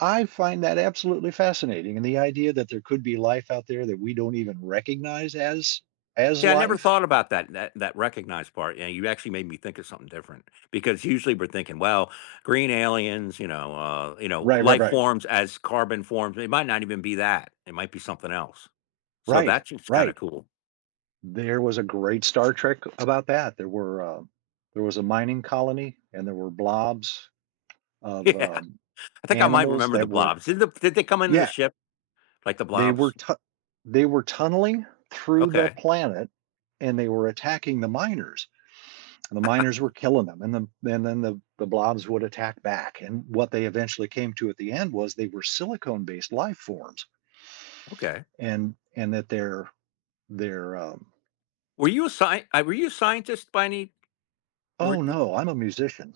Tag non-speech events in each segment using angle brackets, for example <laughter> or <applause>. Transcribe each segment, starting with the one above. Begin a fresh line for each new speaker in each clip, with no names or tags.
I find that absolutely fascinating, and the idea that there could be life out there that we don't even recognize as as
Yeah, I never
life.
thought about that that that recognized part, and you actually made me think of something different. Because usually we're thinking, well, green aliens, you know, uh, you know,
Right, right,
life
right.
forms as carbon forms. It might not even be that. It might be something else. So,
Right,
that's just kinda
right.
cool.
There was a great Star Trek about that. There were, uh there was a mining colony and there were blobs of,
Yeah,
um,
I think I might
animals
remember the
that were
blobs. Did the did they come into the
Yeah.
ship, like the
They were,
blobs?
tu they were tunneling through the
Okay.
planet and they were attacking the miners. And the miners were
<laughs>
killing them and then then then the the blobs would attack back and what they eventually came to at the end was they were silicone-based life forms
Okay.
and and that they're they're um
Were you a sci uh, were you a scientist by any Were
Oh,
were
no, I'm a musician.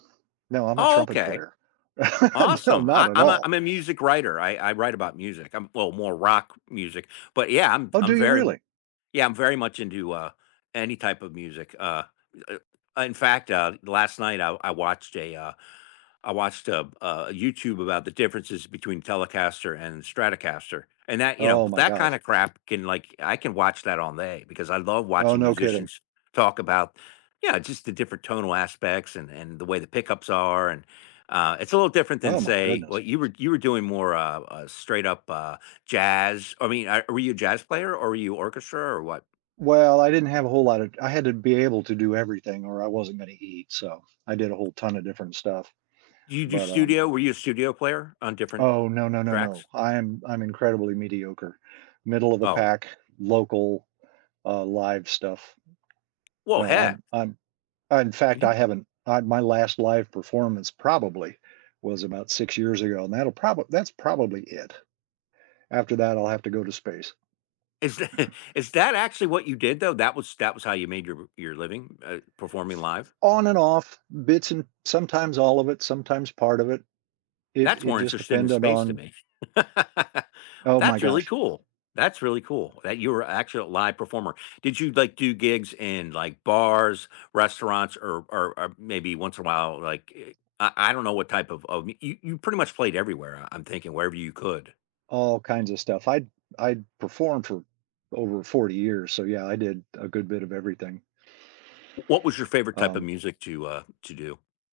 No, I'm a
Oh,
trumpet
okay.
player. <chuckles> No,
Awesome.
not
I
at
I'm a
all.
I'm a music writer. I I write about music. I'm well, more rock music, but, yeah, I'm v
Oh, do
I'm
you
very
really?
Yeah, I'm very much into, uh, any type of music. Uh, uh, eh In fact, uh, last night I I watched a, uh I watched a, uh, YouTube about the differences between Telecaster and Stratocaster, and that you know,
Oh, my
that kinda
gosh.
crap can, like, I can watch that all day, because I love
Oh,
watching
no kidding.
musicians talk about Yeah, just the different tonal aspects and and the way the pickups are, and Uh, it's a little different than,
Oh, my
say well,
goodness.
you were, you were doing more, uh, uh, straight up, uh, jazz. I mean, uh, were you a jazz player, or were you orchestra, or what?
Well, I didn't have a whole lot of I had to be able to do everything or I wasn't gonna eat, so I did a whole ton of different stuff.
Do you do
But, um
studio? Were you a studio player on different
Oh, no, no, no, no,
tracks?
I'm I'm incredibly mediocre, middle of the
Oh.
pack, local, uh, live stuff.
Well,
No,
heck.
I'm I'm in fact, I
You
haven't uh, my last live performance probably was about 6 years ago, and that'll proba that's probably it. After that, I'll have to go to space.
Is that is that actually what you did though? That was that was how you made your r your living, uh, performing live?
On and off, bits and sometimes all of it, sometimes part of it. It
That's
it
more
just
interesting than
depended
space to
on
me. <laughs>
Oh, my
That's really
gosh.
cool. That's really cool that you're actually a live performer. Did you, like, do gigs in, like, bars, restaurants, or or, uh, maybe once in a while, like, i I I don't know what type of of you you pretty much played everywhere, I I'm thinking wherever you could.
All kinds of stuff. I'd I'd performed for over 40 years, so, yeah, I did a good bit of everything.
Wh what was your favorite type of
Um
music to, uh, to do?